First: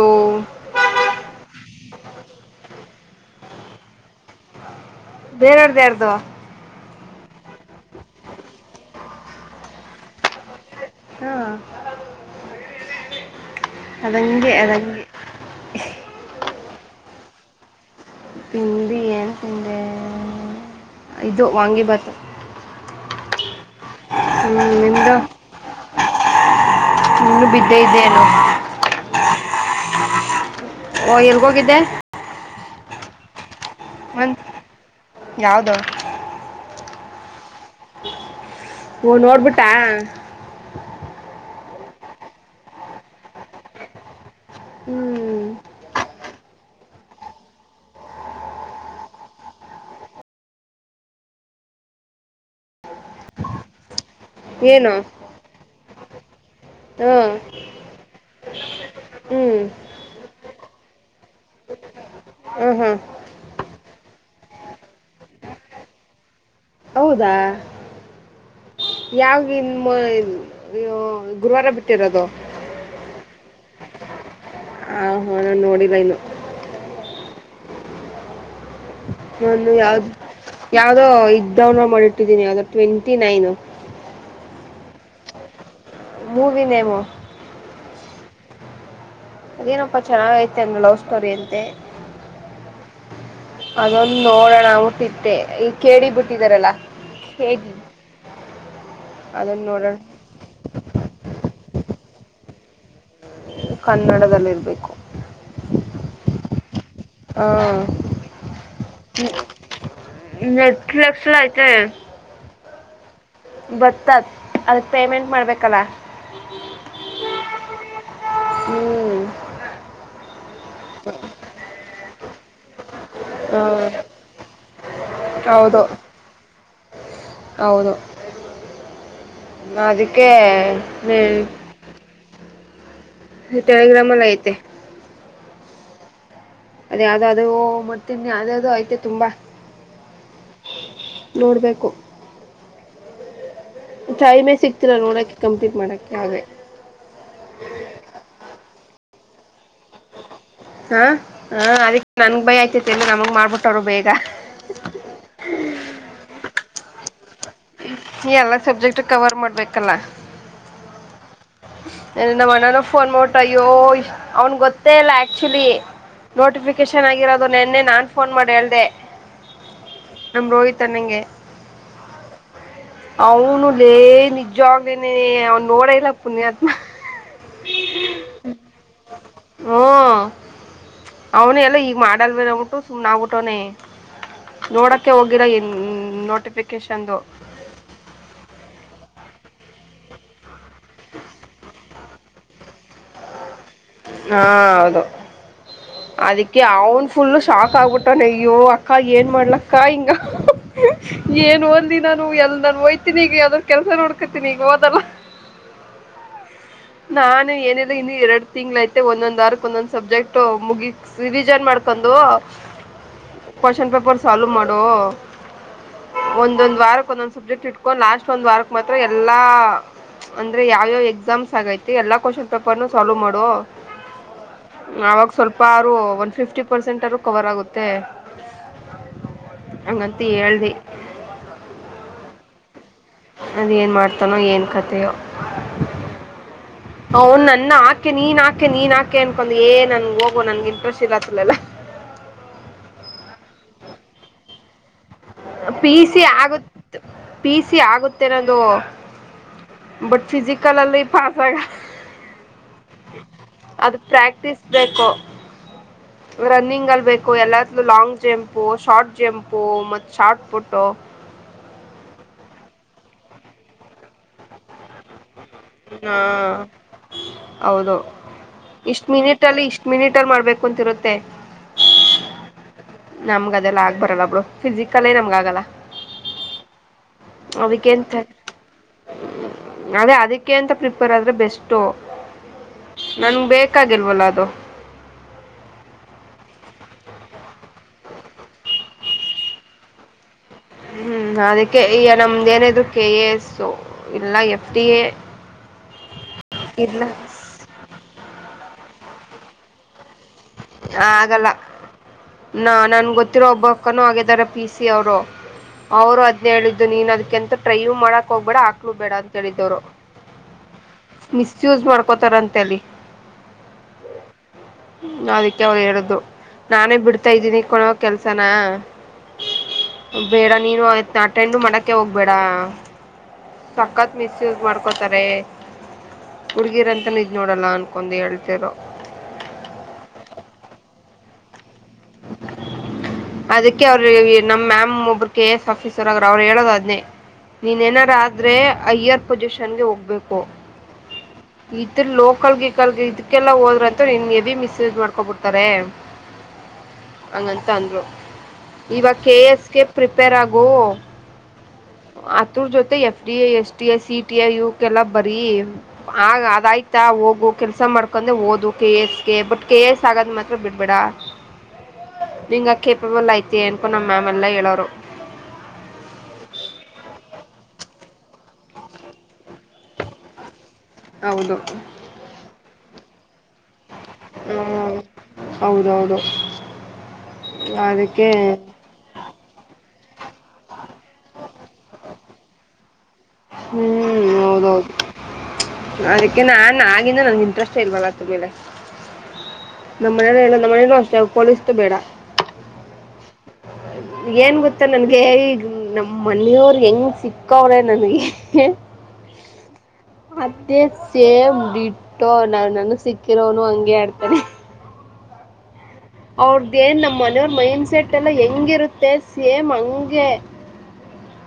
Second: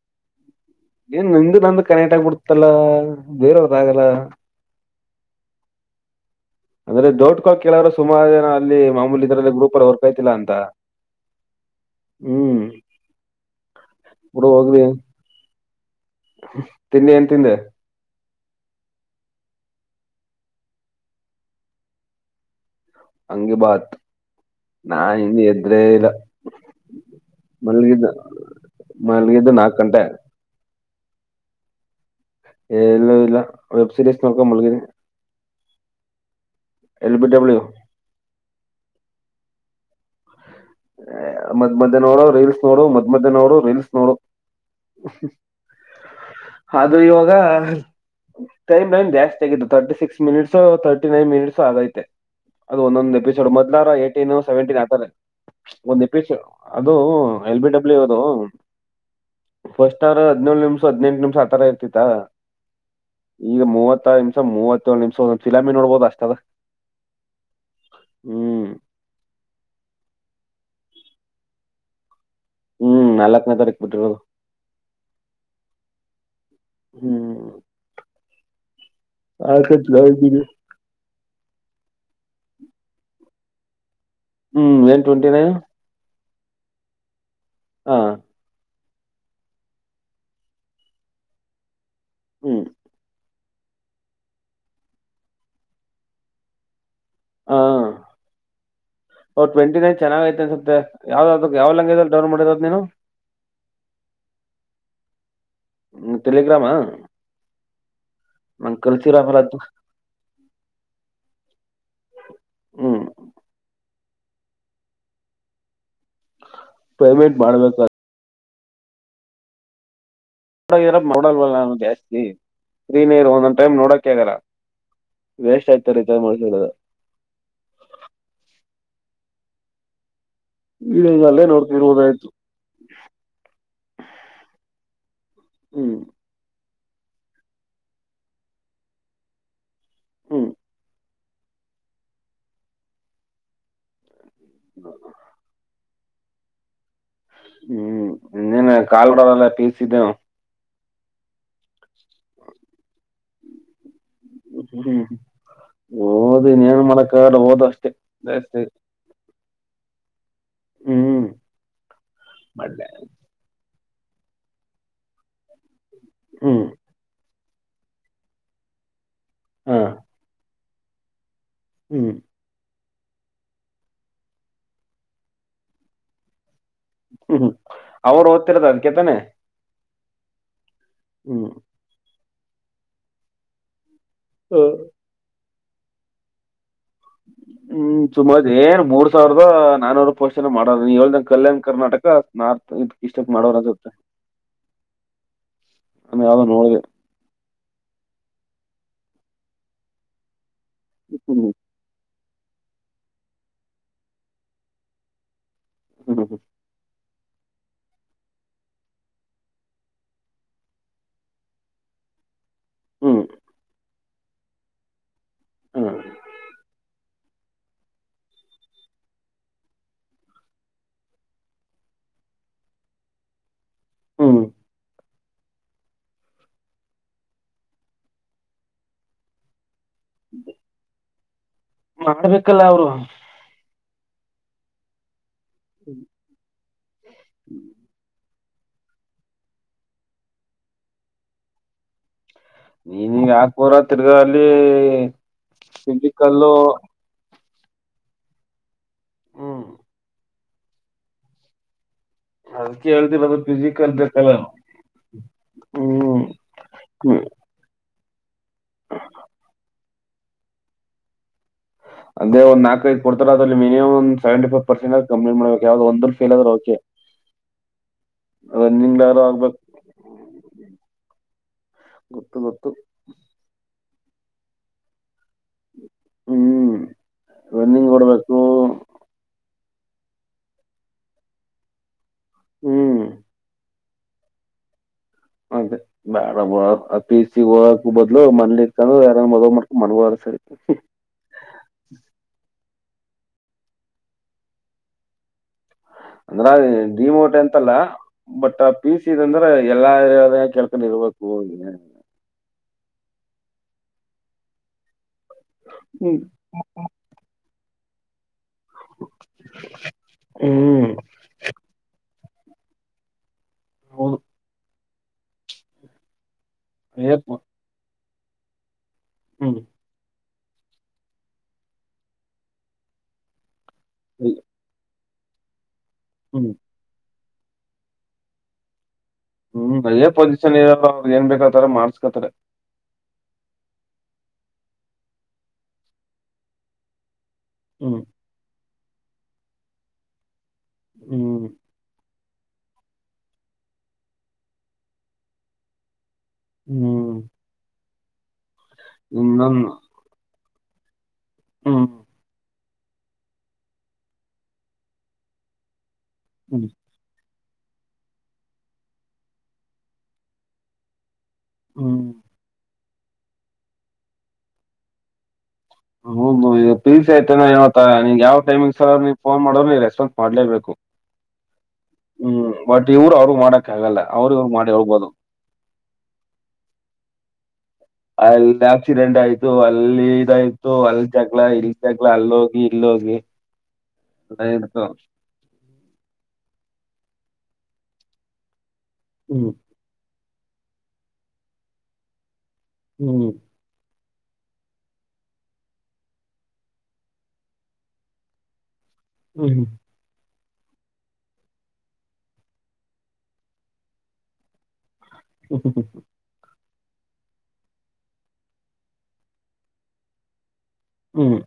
ಓ ಏನ್ ನಿಂದು ನಂದು ಕನೆಟ್ ಆಗಬಿಡ್ತಲ್ಲ ಬೇರವ್ರದ ಆಗಲ್ಲ. ಬೇರೆಯವರದು ಯಾರ್ದು. ಅಂದ್ರೆ ಡೌಟ್ ಗಳು ಕೇಳೋರು ಸುಮಾರು ಜನ ಅಲ್ಲಿ ಮಾಮೂಲಿ ಇದ್ರಲ್ಲಿ ಗ್ರೂಪ ಅಲ್ಲಿ ವರ್ಕ್ ಆಯ್ತಿಲ್ಲ ಅಂತ. ಹಾ ಹ್ಮ್ ಬುಡು ಅದಂಗೆ ಹೋಗ್ಲಿ. ಅದಂಗೆ ತಿಂಡಿ ಏನ್ ತಿಂದೆ. ತಿಂಡಿ ಏನ್ ತಿಂದೆ ಇದು ವಾಂಗಿ ಭಾತು. ವಾಂಗೀ ಬಾತ್ ನಾ ಇನ್ ಎದ್ದೆ ಇಲ್ಲ. ಇನ್ನು ಬಿದ್ದೆ ಮಲ್ಲಿಗಿದ್ದ ಇದ್ದೇನು ಮಲ್ಲಿಗಿದ್ದು ನಾಕ ಗಂಟೆ. ಓ ಎಲ್ಗೋಗಿದ್ದೆ. ಎ ಎಲ್ಲೂ ಇಲ್ಲ ವೆಬ್ ಸೀರೀಸ್ ಒಂದ್ ನೋಡ್ಕೊಂಡು ಮಲಗಿದ್ದೆ. ಯಾವ್ದು ಎಲ್ ಬಿ ಡಬ್ಲ್ಯು. ಓ ನೋಡ್ಬಿಟ್ಟಾ. ಮದ್ ಮದ್ಯ ನೋಡು ರೀಲ್ಸ್ ನೋಡು ಮದ್ ಮದ್ಯ ನೋಡು ರೀಲ್ಸ್ ನೋಡು. ಹ್ಮ್ ಅದು ಇವಾಗ. ಟೈಮ್ ಏನ್ ಜಾಸ್ತಿ ಆಗತ್ತು thirty six minutes thirty nine minutes ಆಗೈತೆ. ಅದು ಒಂದೊಂದಂದು ಎಪಿಸೋಡ್ ಮೊದಲಾರ ಏಟೀನ್ ಸೆವೆಂಟಿನ್ ಏನು ಆತಾರ. ಒಂದು ಎಪಿಸೋಡ್. ಅದು ಹ್ಮ್ ಎಲ್ ಬಿ ಡಬ್ಲ್ಯೂ ಅದು ಹ್ಮ್ ಫಸ್ಟ್ರ್ ರಾ ಹದಿನೇಳು ನಿಮಿಷ. ಹದ್ನೆಂಟು ನಿಮಿಷ ಆ ತರ ಇರ್ತಿತ್ತ ಹ್ಮ್ ಹ್ಮ್ ಈಗ ಮೂವ ಹತ್ತ ನಿಮಿಷ ಮೂವತ್ತೇಳು ನಿಮಿಷ ಒಂದೊಂದು ಫಿಲ್ಮ್ ನೋಡ್ಬೋದು ಅಷ್ಟ ಆದ. ಹೌದಾ ಯಾವ ಇನ್ ಮೂವ್ ಗುರುವಾರ ಬಿಟ್ಟಿರೋದು. ಹ್ಮ್ ನಾಲ್ಕನೇ ತಾರೀಕು ಬಿಟ್ಟಿರೋದು. ಆ ಹ ನು ನೋಡಿದ ಇಲ್ಲೋ. ಹ್ಮ್ ಒಂದು ನಾಲ್ಕನೇ ಯಾವ್ದ ತಾರೀಕಿಗೆ. ಯಾವ್ದೋ ಇದ. ಡೌನ್ಲೋಡ್ ಮಾಡಿಟ್ಟಿದ್ದೀನಿ ಅದು ಟ್ವೆಂಟಿ ನೈನು ಹ್ಮ್ ಏನ್ ಟ್ವೆಂಟಿ ನೈನ್ ಮೂವ ನೇಮ ಹಾ ಅದೇನಪ್ಪಾ ಚೆನ್ನಾಗ ೈತೆ ಅಂದ ಲವ್ ಸ್ಟೋರಿ ಅಂತೆ ಹ್ಮ್ ಅದೊಂದು ನೋಡೋಣ ಊಟ್ಟಿತ್ತೆ ಈ ಕೇಳಿ ಬಿಟ್ಟಿದಾರಲ್ಲಾ ಹಾ ಅವ ಅದನ್ನ ಟ್ವೆಂಟಿ ನೋಡೋಣ ನೈನ್ ಚೆನ್ನಾಗ ಐತೆ ಅನ್ಸುತ್ತೆ ಯಾವ್ದಾವ್ದು ಯಾವ್ ಲಂಗಗೆ ಇ ಡೌನ್ ಮಾಡದ ನೀನು ಕನ್ನಡದಲ್ಲಿರಬೇಕು ಹ್ಮ ತೆಲಗ್ರಾಮಾ ಹ ಕಳ್ಸಿರಲ್ಲ ಅದು ಎಟ್ ಲಕ್ಷ ಆಯತ ಹ ಹ್ಮ್ ಬತ್ತತ್ ಅದಕ್ಕೆ ಪೇಮೆಂಟ್ ಮಾಡ್ಬೇಕಲ್ಲ ಪೇಮೆಂಟ್ ಮಾಡಬೇಕಾದ ಹ್ಮ್ ನಡರ ನೋಡಲ್ವಲ್ಲ ನಾನು ಜಾಸ್ತಿ ರೀ ನೀರು ಹ ಒಂದೊಂದ್ ಟೈಮ್ ನೋಡಕ್ ಆಗಾರ ವೇಸ್ಟ್ ಹೌದು ಆಯ್ತ ರೀತಸಡುದ ಹೌದು ನದ ಇಗಲ್ಲೇ ನೋಡ್ತಿ ಇರುವುದಾಯ್ತು ತಳಗ್ರಾಮಲ್ಲ ಐತೆ ಹ್ಮ್ ಅದೇ ಯಾವ್ದೋ ಅದ ಮರ್ತೀನ್ಅದ ಅದು ಐಯ್ತೇ ತುಂಬಾ ಹ್ಮ್ ನೋಡ್ಬೇಕು ಟೈಮೆ ಸಿಗ್ತಿರ ನೋಡಕ್ಕೆ ಕಂಪ್ಲೀಟ್ ಮಾಡಕ್ಕೆ ಹಾಗೆ ಹ್ಮ್ ಇನ ಕಲ್ವಾಡಾಲ ಪಸಿದ್ದೇ ಹಾ ಹಾ ಅದಕೆ ನನ್ಗ್ ಭೈಯಾ ಆಯ್ತತಿ ಅಂದ್ರ ನಮಗ್ ಮಾಡ್ಬಿಟ್ಟವರು ಬೇಗ ಹ್ಮ್ ಓದ್ ಇನ್ನೇನ್ ಮಾಡಕ್ಕಾಗಲ್ಲ ಓದು ಅಷ್ಟೇ ಎಲ್ಲ ಜಾಸ್ತಿ ಸಬ್ಜೆಕ್ಟ್ ಕವರ್ ಮಾಡ್ಬೇಕಲ್ಲ ಹ್ಮ್ ನಮ್ಮ ಅಣನ ಮಾಡ್ಲೆ ಫೋನ್ ಮಾಡೋಟ್ಟ ಅಯ್ಯೋ ಅವ್ನ್ ಗೊತ್ತೇ ಇಲ್ಲ ಆಕ್ಚುಲಿ ಹ್ಮ್ ನೋಟಿಫಿಕೇಶನ್ ಆಗಿರೋದು ನೆನ್ನೆ ನಾನ್ ಫೋನ್ ಮಾಡಿ ಹೇಳ್ದ ಹಾ ರೋಹಿತ್ ಅನ್ನಗೆ ಹ್ಮ್ ಅವನು ಲೇ ನಿಜವಾಗೇನೇ ಅವನ್ ನೋಡ ಇಲ್ಲ ಪುನ್ಯತ್ ಹ್ಮ್ಮ್ ಮ್ ಅವರು ಓದ್ತಿರದ ಅದ್ಕತಾನೆ ಹ್ಞೂ ಅವನ ಎಲ್ಲ ಈಗ ಮಾಡಲ್ ಬೇ ನೋಗ್ಬಿಟ್ಟು ಸುಮ್ಮ್ನೆ ಆಗಬೀಟ್ಟವನ ನೋಡಕ್ಕೆ ಹೋಗಿರೋ ಈ ನೋಟಿಫಿಕೇಶನ್ದು ಸುಮಾರ ಏನ್ ಮೂರ್ ಸಾವಿರದ ನಾನೂರು ಪೋಸ್ಟ್ ಮಾಡ ನೀ ಹೇಳ್ದ ಕಲ್ಯಾಣ್ ಕರ್ನಾಟಕ ನಾರ್ತ್ ಇಷ್ಟ ಮಾಡೋರ ಅದು ಹಾ ಹೌದು ನಾನ್ ಯಾವ್ದೋ ಅದಕ್ಕೆ ನೋಡ್ದೆ ಅವನ್ ಫುಲ್ ಶಾಕ್ ಆಗ್ಬಿಟ್ಟ ನಯ್ಯೋ ಹಾಗ ಏನ್ ಮಾಡ್ಲಕ್ಕ ಹಿಂಗ ಹ್ಮ್ ಏನ್ ಒಂದ ನಾನು ಎಲ್ ನಾನು ಹೋಯ್ತೀನಿಗ ಯಾವ್ದಾದ್ರ ಕೆಲಸ ನೋಡ್ಕತಿನಿ ಈಗ ಹೋದಲ್ಲ ಹ್ಮ್ ಹ್ಮ ನಾನು ಏನಿಲ್ಲ ಇನ್ನು ಎರಡ್ ತಿಂಗಳ ಐತೆ ಒಂದೊಂದ್ ವಾರ ಕೈ ಒಂದೊಂದ್ ಸಬ್ಜೆಕ್ಟ್ ಮುಗಿಸಿ ರಿವಿಜನ್ ಮಾಡ್ಕೊಂಡ ಬಂದು ಹ್ಮ್ ಕೋಶನ್ ಪೇಪರ್ ಸಾಲ್ವ್ ಮಾಡು ಹ್ಮ್ ಒಂದೊಂದ ವಾರಕ್ ಒಂದೊಂದ ಸಬ್ಜೆಕ್ಟ್ ಇಟ್ಕ ಲಾಸ್ಟ್ ಒಂದ್ ವಾರಕ ಮಾತ್ರ ಎಲ್ಲಾ ಅಂದ್ರ ಯಾವ್ಯಾವ್ ಎಕ್ಸಾಮ್ಸ್ ಆತಿ ಎಲ್ಲಾ ಕೋಶನ್ ಪೇಪರ್ನುೂ ಸಾಲವ್ ಮಾಡು. ಹ್ಮ. ಅವಾಗ ಸ್ವಲ್ಪರು ಒನ್ ಫಿಫ್ಟಿ ಪರ್ಸೆಂಟ್ರು ಕವರ್ ಆಗುತ್ತೆ. ಹಂಗಂತ ಹೇಳ್ದೆ. ಮಾಡ್ಬೇಕಲ್ಲ ಅವ್ರು. ಅದ ಏನ್ ಮಾಡ್ತಾನೋ ಏನ್ ಕಥೆಯೋ. ಆವಾ ನನ್ನ ಹಾಕಿ ನೀನ್ ಹಾ ಅಕೆ ನೀನ ಹಾಕೆ ಅನ್ಕೊಂಡ್ ಏ ನನ್ ಹೋಗೋ ನನ್ಗೆ ಇಂಟ್ರೆಸ್ಟ್ ಇರತ್ತಲ್ಲ. ನೀನ್ ಯಾಕಪೂರ ತಿರ್ಗಲ್ಲಿ ಪಿ ಸಿ ಆಗುತ ಪಿ ಸಿ ಆಗುತ್ತೆ ನಂದು ಹ್ಮ್ ಬಟ್ ಫಿಸಿಕಲ್ ಅಲ್ಲಿ ಪಾಪ ಅದಕ್ಕೆ ಹೇಳ್ತಿಲ್ಲ ಅದು ಫಿಜಿಕಲ್ ಬೇಕಲ್ಲ. ಪ್ರಾಕ್ಟೀಸ್ ಬೇಕು ಹ್ಮ್ ರನ್ನಿಂಗ್ ಅಲ್ ಹ್ಮ್ ಬೇಕು ಎಲ್ಲತ್ ಲಾಂಗ್ ಜೆಂಪ ಶಾರ್ಟ್ ಜಂಪು ಮ ಶಾರ್ಟ್ ಫೋಟೋ. ಅದೇ ಒಂದ ನಾಕ ಐ ಕೊಡ್ತಾರ ಅದಲ್ಲಿ ಮಿನಿಮಮ್ ಒ ಸೆವೆಂಟ ಫೈವ ಪರ್ಸೆಂಟ್ ಕಾಮ್ಮಿ ಮಾಡಬೇಕ. ಹಾ ಹೌದು. ರನ್ನಿಂಗ್ ಇಷ್ಟ್ ಆದ್ರೂ ಮಿನಿಟ್ ಆಗ್ಬೇಕು ಅಲ್ಲಿ ಇಷ್ಟ್ ಮಿನಿಟ್ ಅಲ್ಲಿ ಮಾಡ್ಬೇಕು ಅಂತಿರುತ್ತೆ. ಗೊತ್ತು ಗೊತ್ತು. ಪರಲ್ಲ ಬ್ರ ಫಿಸಿಕಲ್ ನಮ್ಗ ಹ್ಮ್ ಅದಕ್ಕೆ ರನ್ನಿಂಗ್ ಎಂತ ಓಡ್ಬೇಕು ಅದೇ ಅದಕ್ಕೆ ಅಂತ ಪ್ರಿಪೇರ್ ಆದ್ರೆ ಬೆಸ್ಟ್ ಹ್ಮ್ ನ ಬೆ ಕಾಗಿಲ್ಲಲ ಅದು ಅದೇ ಬೇಡ ಬೊ ಹೋಗಕ್ ಬದ್ಲು ಮನಲಿ ಇರ್ಕಂದ ಯಾರ ಮದ್ ಮಾಡ್ಕೊಂಡ ಸರೀ. ಹ್ಮ ಅದಕ್ಕೆ ಈಗ ನಮ್ದ ಏನಿದ್ರು ಕೆ ಎ ಎಸ್ ಇಲ್ಲ ಎಫ್ ಡಿ ಎ. ಅಂದ್ರ ಇಲ್ಲ ಡಿಮೋಟ್ ಅಂತಲ್ಲ ಬಟ್ ಪಿ ಸಿ ಅಂದ್ರ ಎಲ್ಲಾ ಕೆೇಳ್ಕನ ಇರ್ಬೇಕು ಹೋಗ ಆಗಲ್ಲ ನಾ ನನ್ ಗೊತ್ತಿರೋ ಒಬ್ಬ ಅಕ್ಕನೂ ಆಗಿದಾರ ಪಿ ಸಿ ಅವ್ರು. ಹ್ಮ್ ಅವರು ಅದ್ನೇಳಿದ್ದು ನೀನ್ ಅದ್ಕಂತ ಟ್ರ ಮಾಡಕ್ ಹೋಗ್ಬೇಡ ಹಾಕ್ಲು ಬೇಡ ಅಂತ ಹೇಳಿದವರು ಹ್ಮ್ ಮಿಸ್ಯೂಜ್ ಮಾಡ್ ಉಪ್ಪತರಂತಲ್ಲಿ ಹ್ಮ. ಅದಕ್ಕೆ ಅವ ಹೇಳಿದ್ದು ನಾನೇ ಬಿಡ್ತಾ ಇದ್ದೀನಿ ಕೊನೋ ಕೆಲ್ಸನ. ಹ್ಮ. ಬೇಡ ನೀನು ದ ಅಟೆಂಡ ಮಾಡಕ ಹೋಗ್ಬೇಡ ಸಕ್ಕತ್ ಮಿಸ್ಯೂಜ್ ಮಾಡ್ಕೊತ ತಾರೆ ಹ್ಮ್ ಹುಡ್ಗಿರಂತ ಇದ್ ನೋಡಲ್ಲ ಅನ್ಕೊಂಡ್ ಹೇಳ್ತಿರ. ಹ್ಮ ಅದೇ ಪೊಸಿಷನ್ ಇರಲ್ಲ ಅವ ಏನ್ ಬೇಕತಾರ ಮಾಡ್ಸ್ಕತ್ತಾರೆ. ಅದಕ್ಕೆ ಅವ್ರ ನಮ್ಮ ಮ್ಯಾಮ್ ಒಬ್ರು ಕೆ ಎ ಎಸ್ ಆಫೀಸರ್ಗ್ರ ಅವ್ರು ಹೇಳೋದದ್ನೇ. ನೀನ್ ಹ್ಮ್ ಎನಾರ ಆದ್ರೆ ಅಯ್ಯರ್ ಪೊಸಿಷನ್ಗೆ ಹೋಗ್ಬೇಕು ಹ್ಮ್ ಈತರ ಲೋಕ್ ಕಲ್ಗ ಗಿಕಲ್ ಇದಕ್ಕೆಲ್ಲಾ ಹೋದ್ರ ಅಂತೂ ನಿನ್ಗೆ ಭ ಮಿಸ್ಯೂಜ್ ಮಾಡ್ಕೊಬಿಡ್ತಾರೆ. ಹ್ಮ್ ಹಂಗ ಅಂತ ಅಂದ್ರು. ಇವಾಗ ಕೆ ಎಸ್ ಇನ್ನೊಂದು ಗೆ ಪ್ರಿಪೇರ್ ಆಗು. ಹ್ಮ್ ಆತರ್ ಜೊತೆ F D A S T A C T A ಇವಕ ಎಲ್ಲ ಬರೀ. ಆ ಹ್ಮ್ ಅದಾಯ್ತಾ ಹೋಗು. ಕೆಲ್ಸ ಮಾಡ್ಕೊಂಡೆ ಓದು ಕೆ ಎಸ್ಗೆ ಬಟ್ ಕೆ ಎಸ್ ಆಗದ್ ಮಾತ್ರ ಬಿಡ್ಬೇಡ. ಹ್ಮ. ನಿಂಗೆ ಕೇಪಬಲ್ ಐತಿ ಅಂದಕ ನ ಮ್ಯಾಮೆಲ್ಲ ಹೇಳೋರು. ಹೌದು ಈಗ ಪಿ ಸಿ ಐತೆನತ ನೀ ಯಾವ ಟೈಮಿಗ ಸರ್ ನೀ ಫೋನ್ ಮಾಡೋ ನೀ ರೆಸ್ಪಾನ್ಸ್ ಮಾಡ್ಲೇಬೇಕು. ಹೌದು. ಹ್ಮ್ ಬಟ್ ಇವ್ರ ಅವ್ರ ಮಾಡಕ್ ಆಗಲ್ಲ ಅವ್ರ ಇವರಿಗೆ ಮಾಡಿ ಹ್ಮ್. ಹೋಗ್ಬಹುದು ಹೌದೌದು ಅದಕ್ಕೆ ಅಲ್ಲಿ ಆಕ್ಸಿಡೆಂಟ್ ಆಯ್ತು ಅ ಅಲ್ಲಿ ಇದಾಯ್ತು ಅಲ್ ಜಗಳ ಇಲ್ ಜಗಳ ಅಲ್ಲೋಗಿ ಇಲ್ಲೋಗಿ ಹ್ಮ್ ಸತ ಹೌದೌದು [unintelligible] ಅದಕ್ಕೆ ನಾನ ಆಗಿಂದ ನನ್ಗೆ ಇಂಟ್ರೆಸ್ಟ ಇಲ್ವಲ್ಲತ್ತ ಮೇಲೆ ಹ್ಮ್ ನಮ್ಮ ಮನೇ ಎಲ್ಲ ನಮ್ಮ ಮನೇನ ಅಷ್ಟೇ ಪೊಲೀಸ್ ಬೇಡ ಹ್ಮ್ ಏನ್ ಗೊತ್ತ ನನ್ಗೆ ಈಗ ನಮ ಮನೆಯವ್ರ ಹೆಂಗ ಸಿಕ್ಕವ್ರೆ ನನ್ಗೆ ಹ್ಮ್ ಹ್ಮ್ ಮತ್ತೇ ಸೇಮ್ ಡಿಟ್ಟು ನ ನನಗೆ ಸಿಕ್ಕಿರೋನು ಹಂಗೆ ಆಡ್ತಾನೇ ಹ್ ಹ ಹ್ ಅವ್ರ್ದೇನ್ ನಮ್ಮ ಮನೆಯವ್ರ ಮೈಂಡ್ಸೆಟ್ ಎಲ್ಲ ಹೆಂಗಿರುತ್ತೆ ಸೇಮ್ ಹಂಗೆ ಹ್ಮ್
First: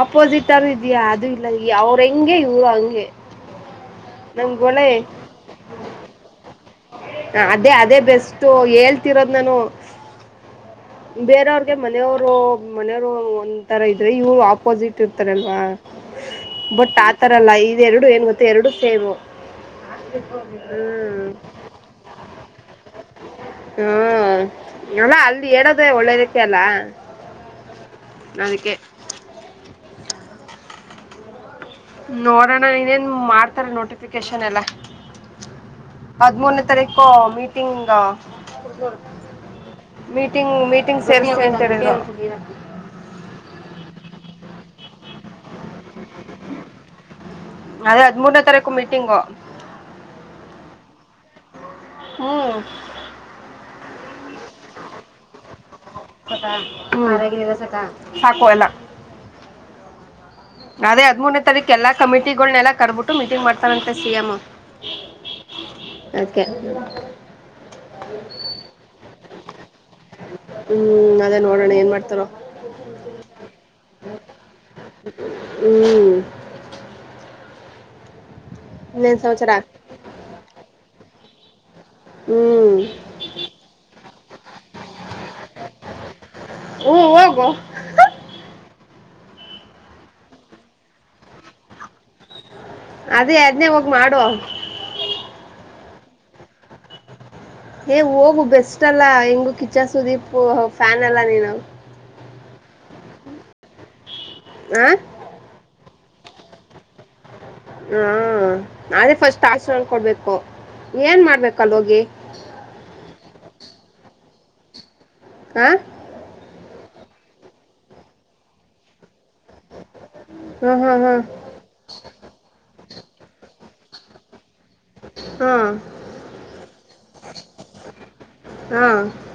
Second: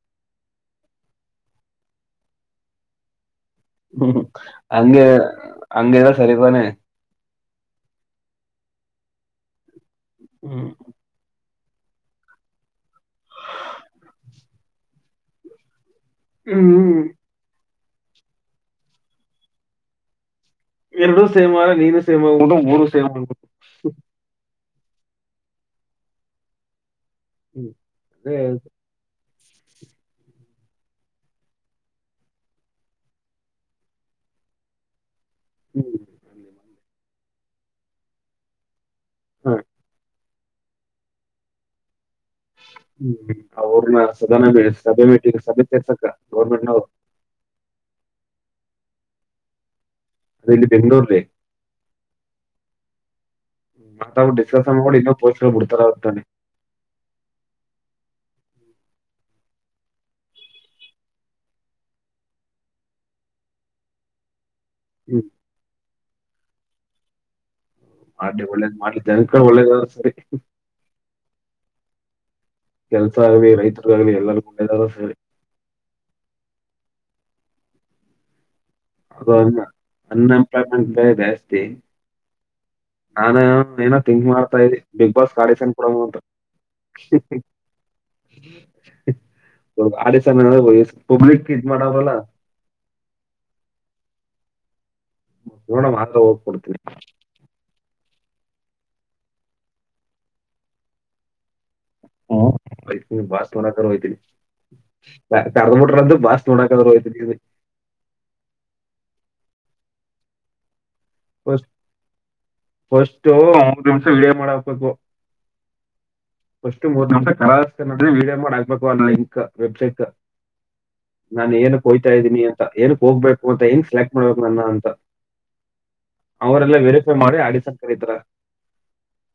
ಆಪೋಸಿಟ್ರು ಇದ್ಯಾ ಅದು ಇಲ್ಲ ಅವ್ರ ಹೆಂಗೆ ಇವ್ರು ಹಂಗೆ ಹ್ಮ ನಮ್ಗ ಒಳ್ಳೆ ಹಂಗೆ ಅಂಗೆನ ಸರಿ ಬಾನೆ ಅದೇ ಅದೇ ಬೆಸ್ಟ್ ಹೇಳ್ತಿರೋದ್ ನಾನು ಹ್ಮ್ ಬೇರೆಯವ್ರಗೆ ಮನೆಯವರು ಮನೆಯವರು ಒಂಥರ ಇದ್ರೆ ಇವ್ರು ಆಪೋಸಿಟ್ ಇರ್ತಾರಲ್ವಾ ಬಟ್ ಹ್ಮ್ ಆತರಲ್ಲ ಇದು ಎರಡು ಏನ್ ಗೊತ್ತ ಎರಡು ಸೇಮು ಎರಡ ಹ್ಮ್ ಸೇಮಾರ ನೀನು ಸೇಮ್ ಆಗಿ ಬಿಟ್ಟು ಮೂರು ಸೇಮ್ ಹ್ಮ ಅಲ್ಲ ಅಲ್ಲಿ ಹೇಳೋದೇ ಒಳ್ಳದಕ್ಕೆ ಅಲ್ಲ ಹ್ಮ್ ಹ್ಮ ಅದಕ್ಕೆ ನೋಡೋಣ ನೀನೇನ್ ಮಾಡ್ತಾರೆ ನೋಟಿಫಿಕೇಶನ್ ಎಲ್ಲ ಹ್ಮ್. ಹದಮೂರನೇ ತಾರೀಕು ಮೀಟಿಂಗ್ ಹ್ಮ ಮೀಟಿಂಗ್ ಮೀಟಿಂಗ್ ಸೇರಿಸಕೋ ಅಂತ ಹೇಳಿದರು ಹ್ಮ್ ಅವರು ನಾ ಸದನ ಸಭೆ ಮೀಟಿಂಗ್ ಸಭೆ ಸೇರ್ಸಕ್ ಗೌರ್ಮೆಂಟ್ ನವು ಅದೇ ಹದಮೂರನೇ ತಾರೀಕು ಮೀಟಿಂಗು ಅದ ಇಲ್ಲಿ ಬೆಂಗಳೂರಿಲ್ಲಿ ಹ್ಮ್ ಮತ್ ಅವ್ ಡಿಸ್ಕಸನ್ ನೋಡಿ ಇನ್ನೋ ಪೋಲೀಸರ ಬಿಡ್ತಾರ ಅಂತಾನೆ ಸಕ ಮರಗಲ್ಲ ಸಕ ಸಾಕು ಎಲ್ಲ ಅದೇ ಹದಮೂರನೇ ತಾರೀಕ ಎಲ್ಲ ಕಮಿಟಿಗಳನೆೆಲ್ಲ ಕರ್ಬಿಟ್ಟು ಮೀಟಿಂಗ್ ಮಾಡ್ತಾರಂತೆ ಸಿ ಎಂ ಹ್ಮ್ ಅದಕ್ಕೆ ಮಾಡ್ಲಿ ಒಳ್ಳೇದ್ ಮಾಡ್ಲಿ ಜನಗಳಿಗೆ ಒಳ್ಳೇದಾದರೆ ಸರಿ ಹ್ಮ್ ಅದೇ ನೋಡೋಣ ಏನ್ ಮಾಡ್ತಾರ ಕೆಲ್ಸ ಆಗ್ಲಿ ರೈತರಿಗ ಆಗಲಿ ಎಲ್ಲಾರ್ಗೂ ಹ್ಮ್ ಇನ್ನೇನ್ ಅದು ಸಮಾಚಾರ ಅನ್ ಅನ್ಎಂಪ್ಲಾಯ್ಮೆಂಟ್ ಬ ಜಾಸ್ತಿ ಹ್ಮ್ ನಾನ ಏನ ಥಿಂಕ್ ಮಾಡ್ತಾ ಇದಿ ಬಿಗ್ ಬಾಸ್ ಆಡಿಷನ್ ಕೊಡನ ಅಂತ ಹ್ಮ್ ಹೋಗು ಆಡಿಶನ್ ಪಬ್ಲಿಕ್ ಯೂಸ್ ಮಾಡೋದಲ್ಲ. ಅದೇ ಅದ್ನೇ ಹೋಗಿ ಮಾಡು ಪೂರ್ಣ ಭಾಗ ಹೋಗ್ಬಡ್ತೀರಿ ಏ ಹೋಗು ಬೆಸ್ಟ್ ಅಲ್ಲಾ ಹೆಂಗು ಕಿಚನ್ ಸುದೀಪ್ ಫ್ಯಾನ್ ಅಲ್ಲ ನೀನು ಹ ಆಯ್ತ ಬಾಸ್ ಮರಕಯ್ತ ಆ [unintelligible] ಬಾಸ್ ನೋಡಕ್ಕಾದ್ರು ಹೋಯ್ತೆನಂದಿ ಹ್ಮ ಅದೇ ಫಸ್ಟ್ ಆಶೀರ್ವಾದ ಕೊಡ್ಬೇಕು. ಏನ್ ಮಾಡ್ಬೇಕು ಫಸ್ಟ್ ಅಲ್ಲಿ ಹೋಗಿ ಫಸ್ಟು ಮೂರು ನಿಮಿಷ ವಿಡಿಯೋ ಮಾಡಹಾಕ್ ಬೇಕು ಆ. ಫಸ್ಟು ಮೂರು ನಿಮಿಷ ಕರೆಕ್ಟಾಗಿ ನೋಡಿ ವೀಡಿಯೋ ಮಾಡ ಹಾಕ್ಬೇಕು. [unintelligible] ವೆಬ್ಸೈಟ್ ಹಾ ಹಾ ಹಾ ನಾನು ಎನಿಕ್ಕೆ ಹೋಯ್ತಾ ಇದ್ದೀನಿ ಅಂತ ಏನು. ಹೋಗ್ಬೇಕು ಅಂತ ಎನ್ನಿಕೆ ಸೆಲೆಕ್ಟ್ ಮಾಡ್ಬೇಕು ನನ್ನ ಅಂತ. ಹಾ ಅವರೆಲ್ಲ ವೆರಿಫೈ ಮಾಡಿ ಆಡಿಸನ್ ಕರೀತರ ಹಾ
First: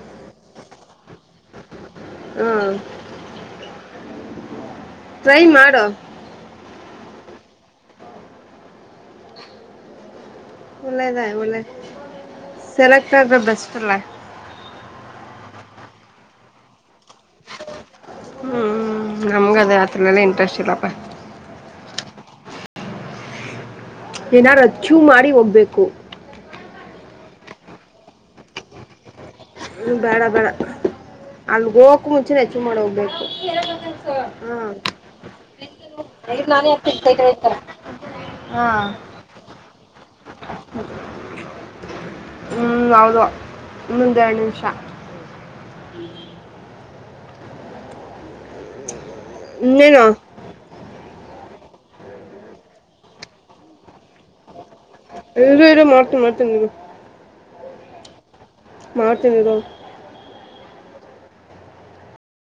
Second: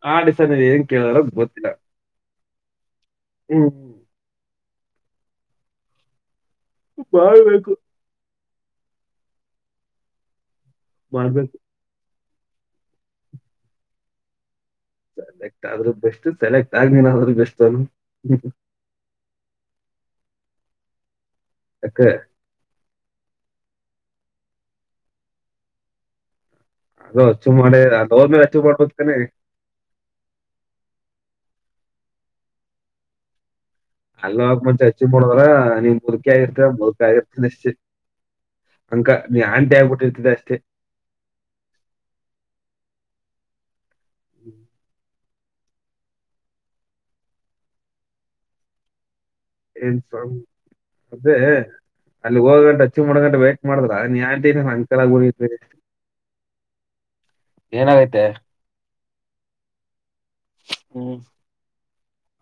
ಆ ಆಡಿಸನ್ ಅಲ್ಲಿ ಏನ್ ಕೇಳಲ್ಲ. ಗೊತ್ತಿಲ್ಲ. ಹಾ ಹ್ಮ್ ಟ್ರೈ ಮಾಡು. ಮಾಡ್ಬೇಕು. ಒಳ್ಳೆದ ಮಾಡ್ಬೇಕು ಒಳ್ಳೆ ಸೆಲೆಕ್ಟ್ ಆದ್ರೆ ಬೆಸ್ಟ್ ಅಲ್ಲ. ಸೆಲೆಕ್ಟ್ ಆದ್ರೂ ಬೆಸ್ಟ್ ಸೆಲೆಕ್ಟ್ ಆಗಿಲ್ಲಾ. ಹ್ಮ್ ನಮ್ಗದೇ ಅದರಲೆಲ್ಲ ಇಂಟ್ರೆಸ್ಟ್ ಇಲ್ಲಪ್ಪ. [unintelligible] ಏನಾರು ಅಚೀವ್ ಮಾಡಿ ಹೋಗ್ಬೇಕು. ಅದು ಅಚೀವ್ ಮಾಡೇ ಅಲ್ಲೊದ್ ಮೇಲೆ ಅಚೀವ್ ಮಾಡ್ಬೋದ ತಾನೆ. ಹೂ ಬೇಡ ಬೇಡ ಅಲ್ಲಿ ಹೋಗೊಕು ಮುಂಚೆನೇ ಅಚೀವ್ ಮಾಡ ಹೋಗ್ಬೇಕು. ಅಲ್ಲ ಹಾ ಹೋಗೋಕೆ ಮುಂಚೆ ಅಚೀವ್ ಮಾಡೋದ್ರೆ ನೀವ್ ಮುದುಕಿ ಆಗಿರ್ತೀರ ನಾನೇ ನಾನು ಹಾಕ್ತೀನಿ ಮುದುಕ ಕೈ ತೊಳಿತಾರೆ ಆಗಿರುತ್ತೇನಷ್ಟೇ. ಅಂಕ ನೀ ಆಂಟಿಯಗ್. ಹೂ ಹೌದು. ಒಂದೆರಡು ನಿಮಿಷ. ಏನ್ ಇನ್ನೇನು [inaudible] ಅದೇ ಅಲ್ಲಿ ಹೋಗ ಗಂಟ ಅಚೀವ್ ಮಾಡ ಗಂಟ ವೈಟ್ ಮಾಡಿದ್ರ ಯಾರ್. ಅಂಕಲ್ ಆಗಿರ್ತೀನಿ ಇರು ಇರು ಮಾಡ್ತೀನಿ ಮಾಡ್ತೀನಿ ಇರು ಏನಾಗೈತೆ. ಮಾಡ್ತೀನಿ ಇರು. ಹ್ಮ್.